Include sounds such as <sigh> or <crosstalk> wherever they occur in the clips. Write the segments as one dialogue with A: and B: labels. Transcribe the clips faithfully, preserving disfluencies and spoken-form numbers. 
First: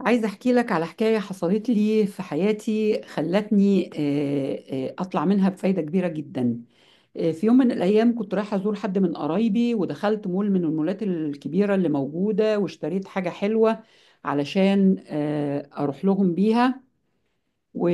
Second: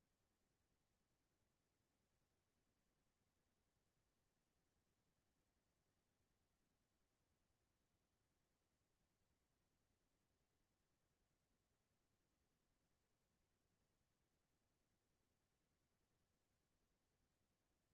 A: عايزة أحكي لك على حكاية حصلت لي في حياتي خلتني آه، آه، أطلع منها بفايدة كبيرة جدا. آه، في يوم من الأيام كنت رايحة أزور حد من قرايبي ودخلت مول من المولات الكبيرة اللي موجودة واشتريت حاجة حلوة علشان آه، أروح لهم بيها. و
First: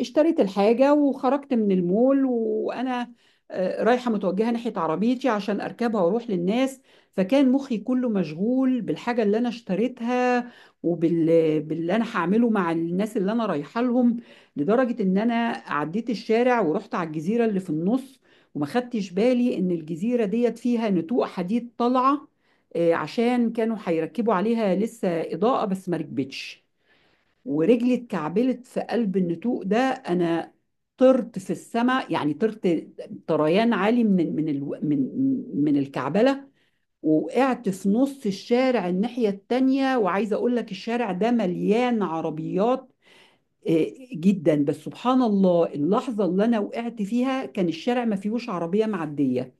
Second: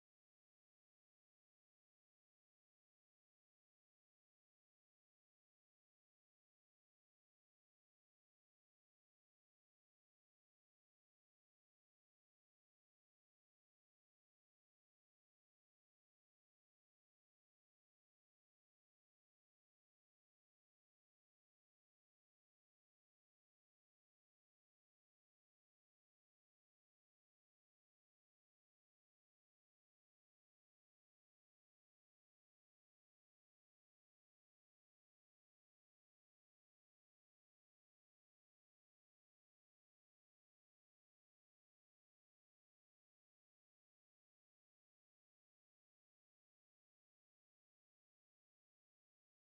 A: اشتريت الحاجة وخرجت من المول وأنا آه، رايحة متوجهة ناحية عربيتي عشان أركبها وأروح للناس. فكان مخي كله مشغول بالحاجة اللي أنا اشتريتها وبال باللي أنا هعمله مع الناس اللي أنا رايحة لهم، لدرجة إن أنا عديت الشارع ورحت على الجزيرة اللي في النص، وما خدتش بالي إن الجزيرة ديت فيها نتوء حديد طالعة، آه، عشان كانوا هيركبوا عليها لسه إضاءة بس ما ركبتش. ورجلي اتكعبلت في قلب النتوء ده، انا طرت في السماء، يعني طرت طريان عالي من من الو- من من الكعبله. وقعت في نص الشارع الناحيه التانيه، وعايزه اقول لك الشارع ده مليان عربيات آه، جدا، بس سبحان الله اللحظه اللي انا وقعت فيها كان الشارع ما فيهوش عربيه معديه.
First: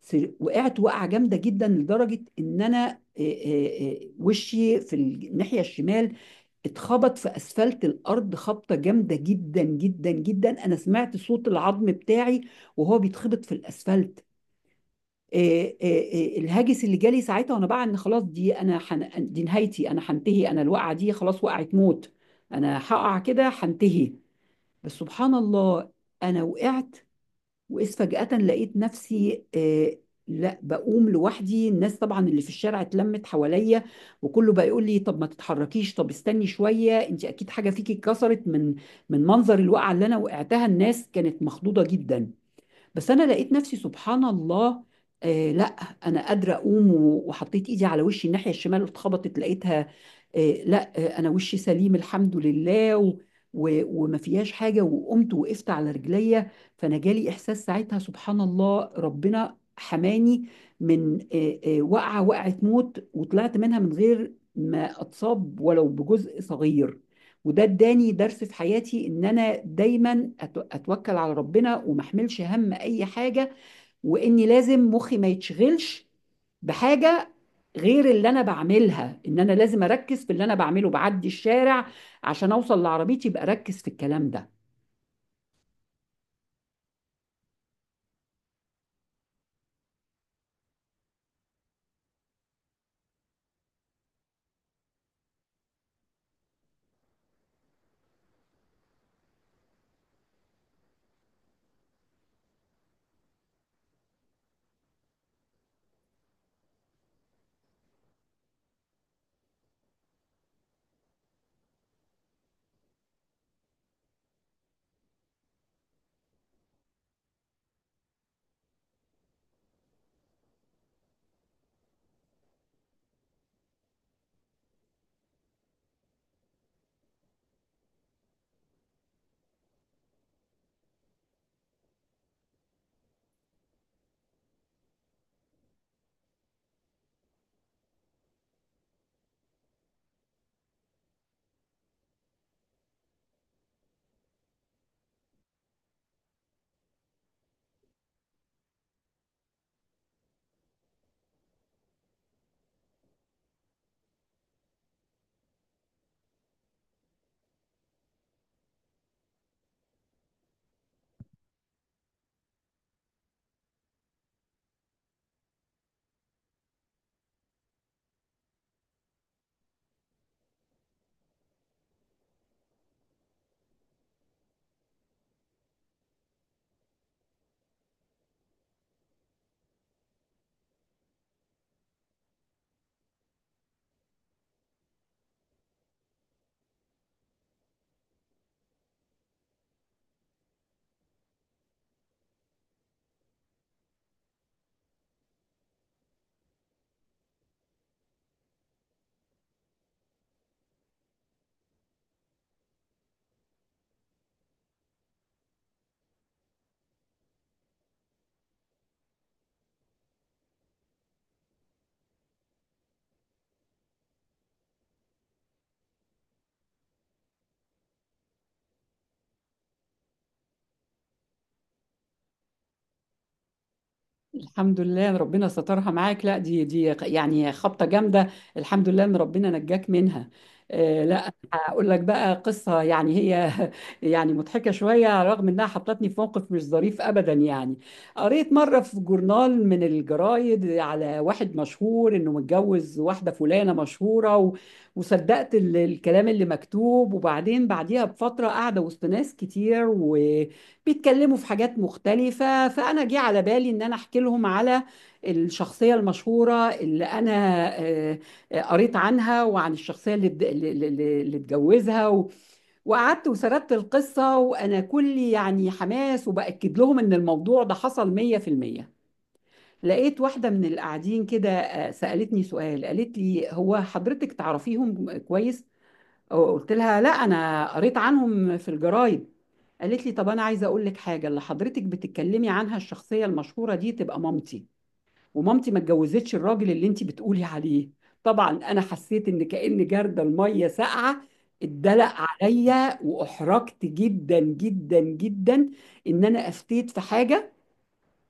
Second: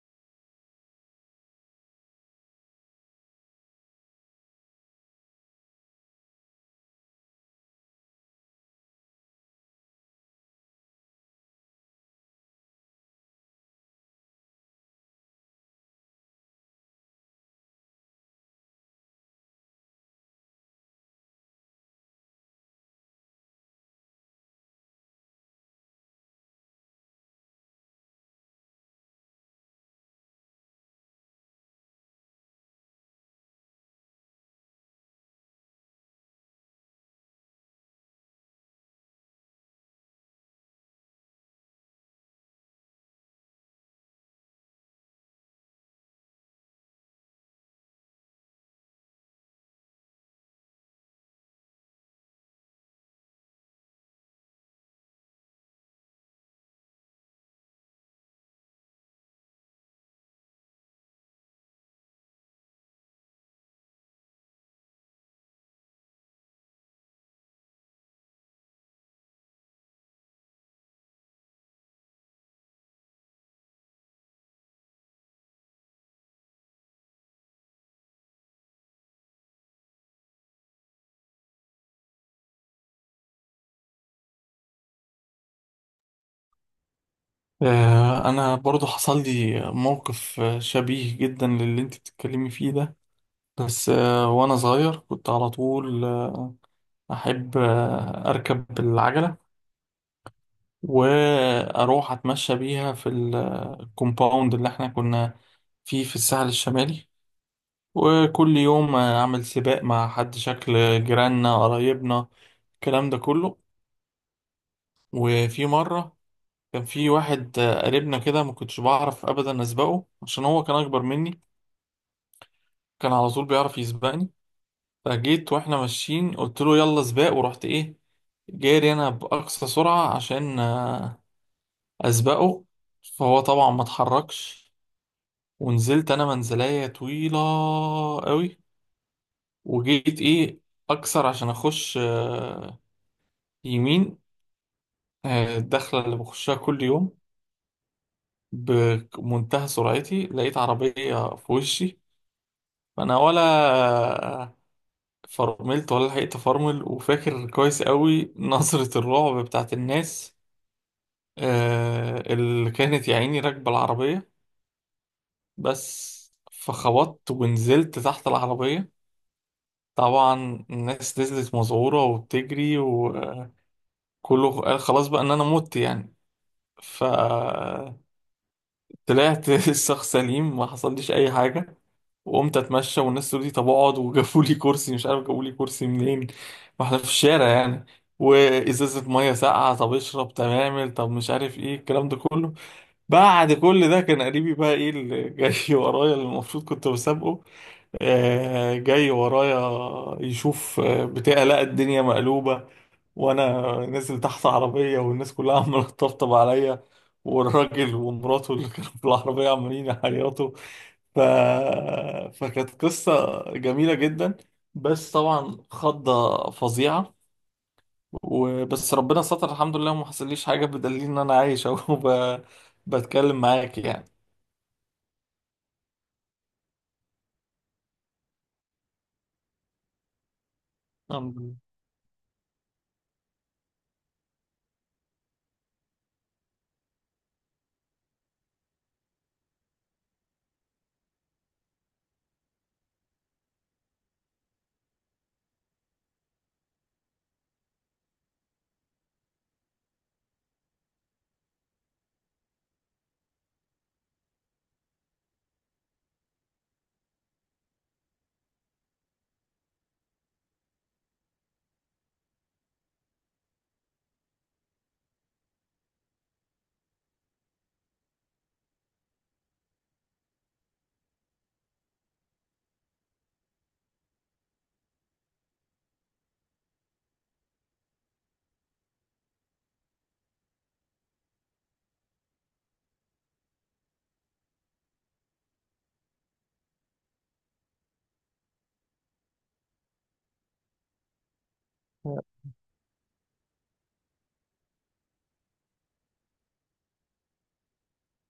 A: سر- وقعت وقعه جامده جدا لدرجه ان انا إيه إيه إيه وشي في الناحيه الشمال اتخبط في اسفلت الارض خبطه جامده جدا جدا جدا. انا سمعت صوت العظم بتاعي وهو بيتخبط في الاسفلت. إيه إيه إيه الهاجس اللي جالي ساعتها وانا بقى ان خلاص، دي انا حن... دي نهايتي، انا هنتهي، انا الوقعه دي خلاص وقعت موت، انا هقع كده هنتهي. بس سبحان الله، انا وقعت وإذ فجأة لقيت نفسي آه لا، بقوم لوحدي. الناس طبعا اللي في الشارع اتلمت حواليا، وكله بقى يقول لي طب ما تتحركيش، طب استني شوية، انت اكيد حاجة فيكي اتكسرت من من منظر الوقعة اللي انا وقعتها. الناس كانت مخضوضة جدا، بس انا لقيت نفسي سبحان الله آه لا، انا قادره اقوم. و- وحطيت ايدي على وشي الناحيه الشمال واتخبطت لقيتها آه لا آه انا وشي سليم الحمد لله و و وما فيهاش حاجه، وقمت وقفت على رجليا. فانا جالي احساس ساعتها سبحان الله ربنا حماني من آه آه وقعه وقعه موت، وطلعت منها من غير ما اتصاب ولو بجزء صغير. وده اداني درس في حياتي ان انا دايما أت- اتوكل على ربنا وما احملش هم اي حاجه، واني لازم مخي ما يتشغلش بحاجه غير اللي انا بعملها، ان انا لازم اركز في اللي انا بعمله، بعدي الشارع عشان اوصل لعربيتي يبقى اركز في الكلام ده.
B: آه، انا برضو حصل لي موقف آه، شبيه جدا للي انت بتتكلمي فيه ده. بس آه، وانا صغير كنت على طول، آه، احب آه، اركب العجلة واروح اتمشى بيها في ال- الكومباوند اللي احنا كنا فيه في الساحل الشمالي، وكل يوم آه، اعمل سباق مع حد شكل جيراننا، قرايبنا، الكلام ده كله. وفي مرة كان في واحد آه، قريبنا كده، ما كنتش بعرف ابدا اسبقه عشان هو كان اكبر مني، كان على طول بيعرف يسبقني. فجيت واحنا ماشيين قلت له يلا سباق، ورحت ايه، جاري انا باقصى سرعه عشان آه، اسبقه. فهو طبعا ما اتحركش، ونزلت انا منزليه طويله قوي، وجيت ايه اكسر عشان اخش آه، يمين، آه، الدخله اللي بخشها كل يوم. بمنتهى سرعتي لقيت عربيه في وشي، فانا ولا فرملت ولا لحقت افرمل. وفاكر كويس قوي نظرة الرعب بتاعت الناس آه اللي كانت يا عيني راكبة العربية. بس فخبطت ونزلت تحت العربية. طبعا الناس نزلت مذعورة وبتجري وكله، قال خلاص بقى ان انا مت يعني. فطلعت، <laughs> الشخص سليم ما حصلليش اي حاجة. وقمت اتمشى والناس تقول لي طب اقعد، وجابوا لي كرسي، مش عارف جابوا لي كرسي منين، ما احنا في الشارع يعني. وازازه ميه ساقعه، طب اشرب، طب اعمل، طب مش عارف ايه الكلام ده كله. بعد كل ده كان قريبي بقى ايه اللي <laughs> جاي ورايا، اللي المفروض كنت بسابقه، آه، جاي ورايا يشوف آه، بتاع، لقى الدنيا مقلوبه وانا نازل تحت عربيه والناس كلها <laughs> عماله تطبطب عليا، والراجل ومراته اللي كانوا في العربيه عمالين يعيطوا. ف... فكانت قصة جميلة جدا، بس طبعا خضة فظيعة. وبس ربنا ستر الحمد لله وما حصليش حاجة، بدليل إن أنا عايش أهو <laughs> ب... بتكلم معاك يعني.
A: الحمد لله ان ربنا سترها معاك، لا، دي دي يعني خبطه جامده، الحمد لله ان ربنا نجاك منها. آه لا،
B: الحمد
A: هقول لك بقى قصه يعني هي <laughs> يعني مضحكه شويه رغم انها حطتني في موقف مش ظريف ابدا يعني. قريت مره في جورنال من الجرايد على واحد مشهور انه متجوز واحده فلانه مشهوره و... وصدقت ال- الكلام اللي مكتوب، وبعدين بعديها بفتره قاعده وسط ناس كتير و بيتكلموا في حاجات مختلفة، فأنا جه على بالي إن أنا أحكي لهم على الشخصية المشهورة اللي أنا آه، آه، قريت عنها، وعن الشخصية اللي اتج- اللي اللي- اللي اتجوزها. و- وقعدت وسردت القصة وأنا كلي يعني حماس وبأكد لهم إن الموضوع ده حصل مية في المية. لقيت واحدة من القاعدين كده آه، سألتني سؤال، قالت لي هو حضرتك تعرفيهم كويس؟ قلت لها لا، انا قريت عنهم في الجرايد. قالت لي طب انا عايزه اقول لك حاجه، اللي حضرتك بتتكلمي عنها الشخصيه المشهوره دي تبقى مامتي، ومامتي ما اتجوزتش الراجل اللي انت بتقولي عليه. طبعا انا حسيت ان كأن جردل الميه ساقعه اتدلق
B: لله.
A: عليا، واحرجت جدا جدا جدا ان انا افتيت في حاجه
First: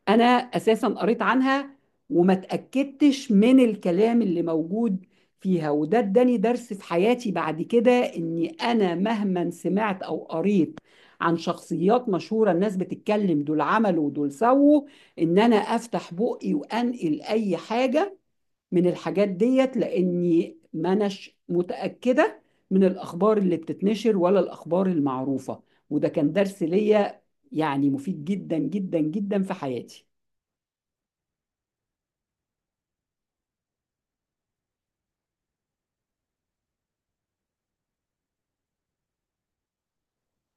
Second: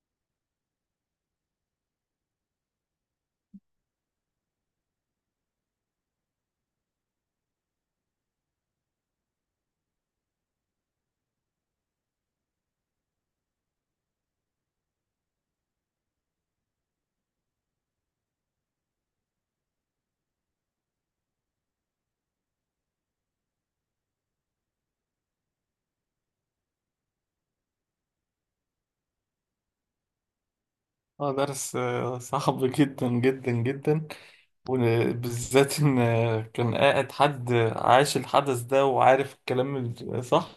A: انا اساسا قريت عنها وما اتاكدتش من الكلام اللي موجود فيها. وده اداني درس في حياتي بعد كده اني انا مهما سمعت او قريت عن شخصيات مشهوره، الناس بتتكلم دول عملوا ودول سووا، ان انا افتح بقي وانقل اي حاجه من الحاجات ديت، لاني ما اناش متاكده من الاخبار اللي بتتنشر ولا الاخبار المعروفه. وده كان درس ليا يعني مفيد جدا جدا جدا في حياتي.
B: اه درس آه، صعب جدا جدا جدا، وبالذات إن كان قاعد حد عايش الحدث ده وعارف الكلام الصح،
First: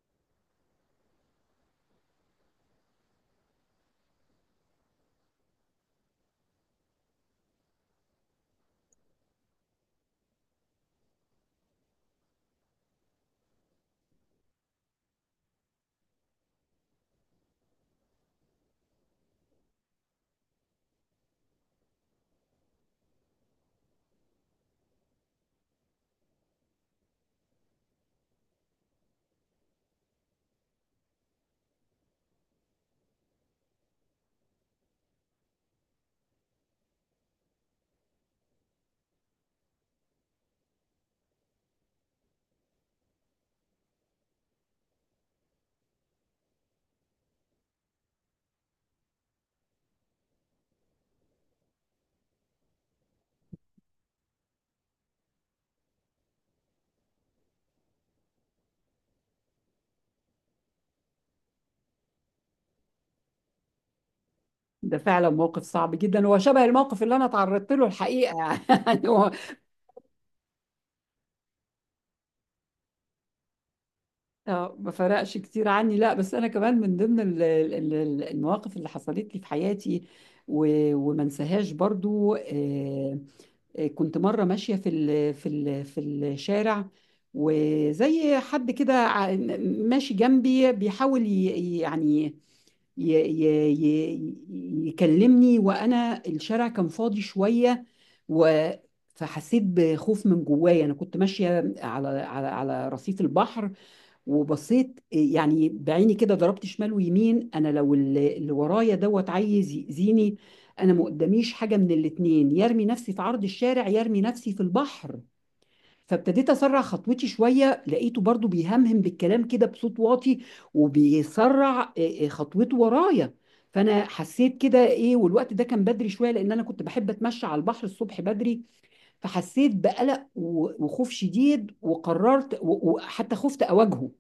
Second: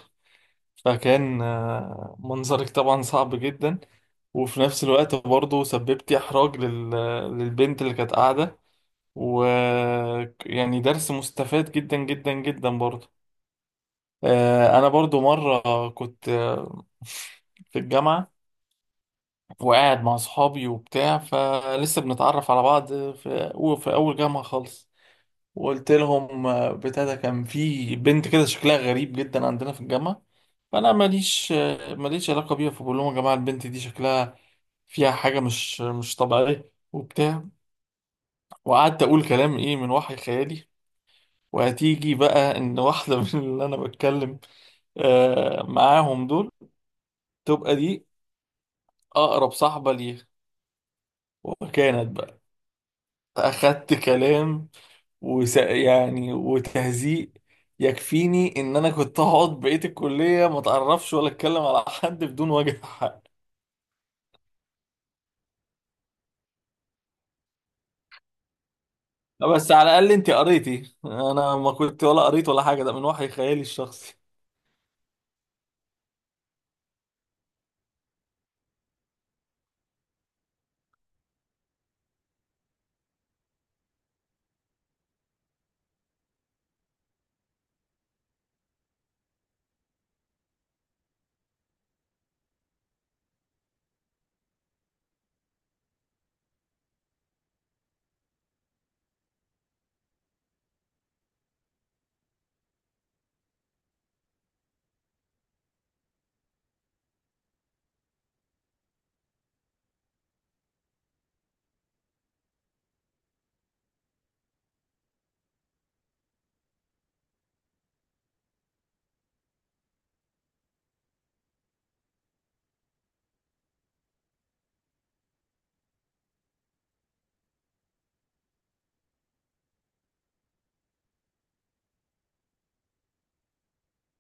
B: فكان آه، منظرك طبعا صعب جدا. وفي نفس الوقت برضه سببتي إحراج لل... للبنت اللي كانت قاعدة. ويعني درس مستفاد جدا جدا جدا برضه. آه، أنا برضه مرة كنت آه، في الجامعة وقاعد مع أصحابي وبتاع فلسه بنتعرف على بعض في, في أول جامعة خالص، وقلت لهم آه، بتاع، ده كان في بنت كده شكلها غريب جدا عندنا في الجامعة، فأنا ماليش آه، ماليش علاقة بيها، فبقول لهم يا جماعة البنت دي شكلها فيها حاجة مش مش طبيعية وبتاع. وقعدت أقول كلام إيه من وحي خيالي. وهتيجي بقى إن واحدة <laughs> من اللي أنا بتكلم آه، معاهم دول تبقى دي أقرب صاحبة ليها. وكانت بقى أخدت كلام وس... يعني وتهزيء يكفيني ان انا كنت هقعد بقية الكلية ما اتعرفش ولا اتكلم على حد بدون وجه حق.
A: ده فعلا موقف صعب جدًا، هو شبه الموقف اللي أنا اتعرّضت له الحقيقة <laughs> يعني هو
B: بس على الاقل انت قريتي، انا ما كنت ولا قريت ولا حاجة، ده من وحي خيالي الشخصي.
A: آه، ما فرقش كتير عني. لأ، بس أنا كمان من ضمن ال ال ال المواقف اللي حصلت لي في حياتي، و وما انساهاش برضه. آآ، آآ كنت مرّة ماشية في ال في ال في الشارع، وزي حد كده ع م ماشي جنبي بيحاول ي يعني ي ي ي يكلمني، وانا الشارع كان فاضي شويه. و فحسيت بخوف من جوايا. انا كنت ماشيه على على على رصيف البحر، وبصيت يعني بعيني كده ضربت شمال ويمين، انا لو اللي اللي ورايا دوت عايز يأذيني، انا ما قداميش حاجه من الاتنين، يرمي نفسي في عرض الشارع يرمي نفسي في البحر. فابتديت اسرع خطوتي شويه، لقيته برضو بيهمهم بالكلام كده بصوت واطي وبيسرع إيه، إيه، خطوته ورايا. فانا حسيت كده ايه، والوقت ده كان بدري شويه لان انا كنت بحب اتمشى على البحر الصبح بدري، فحسيت بقلق و- وخوف شديد، وقررت و- وحتى خفت اواجهه،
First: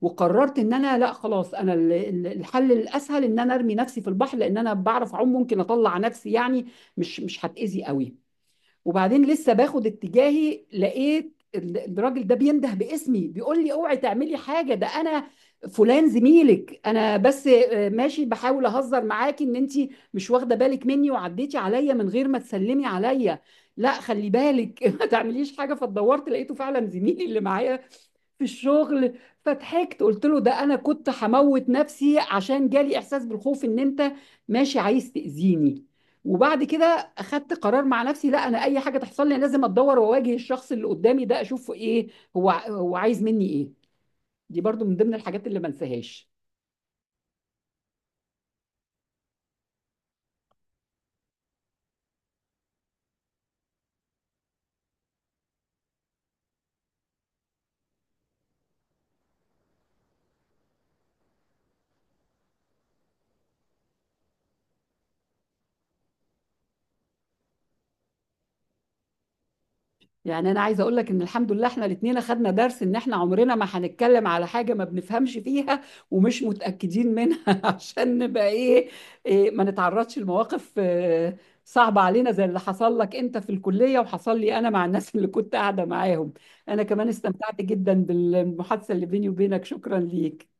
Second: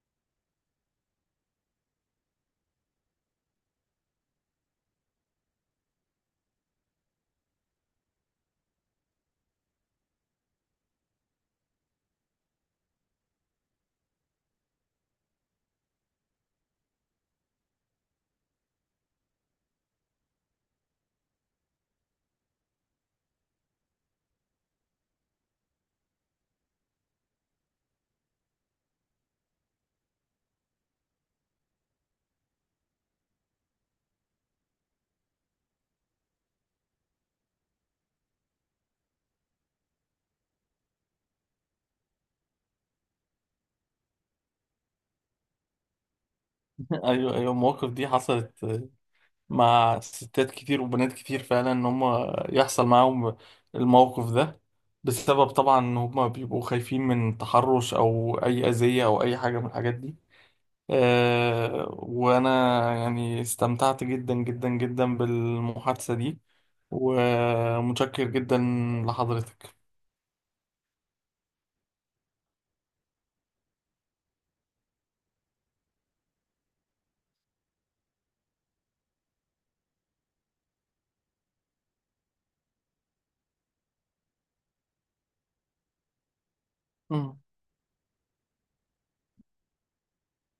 A: وقررت ان انا لا خلاص انا ال- ال- الحل الاسهل ان انا ارمي نفسي في البحر، لان انا بعرف اعوم، ممكن اطلع نفسي يعني، مش مش هتاذي قوي. وبعدين لسه باخد اتجاهي لقيت ال- الراجل ده بينده باسمي، بيقول لي اوعي تعملي حاجه، ده انا فلان زميلك، انا بس آه، ماشي بحاول اهزر معاكي ان انت مش واخده بالك مني وعديتي عليا من غير ما تسلمي عليا. لا خلي بالك <laughs> ما تعمليش حاجه. فدورت لقيته فعلا زميلي اللي معايا في الشغل، فضحكت قلت له ده انا كنت هموت نفسي عشان جالي احساس بالخوف ان انت ماشي عايز تأذيني. وبعد كده اخدت قرار مع نفسي لا، انا اي حاجه تحصل لي لازم اتدور واواجه الشخص اللي قدامي ده، اشوفه ايه هو هو عايز مني ايه. دي برضو من ضمن الحاجات اللي ما انساهاش.
B: <laughs> ايوه ايوه، المواقف دي حصلت مع ستات كتير وبنات كتير فعلا، ان هم يحصل معاهم الموقف ده بسبب طبعا ان هم بيبقوا خايفين من تحرش او اي اذية او اي حاجة من الحاجات دي. آه، وأنا يعني استمتعت جدا جدا جدا بالمحادثة دي، ومتشكر جدا لحضرتك.
A: يعني انا عايزه اقول لك ان الحمد لله احنا الاثنين اخدنا درس ان احنا عمرنا ما هنتكلم على حاجه ما بنفهمش فيها ومش متاكدين منها <laughs> عشان نبقى ايه، إيه ما نتعرضش لمواقف آه، صعبه علينا زي اللي حصل لك انت في الكليه وحصل لي انا مع الناس <laughs> اللي كنت قاعده معاهم. انا كمان
B: مم.
A: استمتعت جدا بالمحادثه اللي بيني وبينك، شكرا ليك.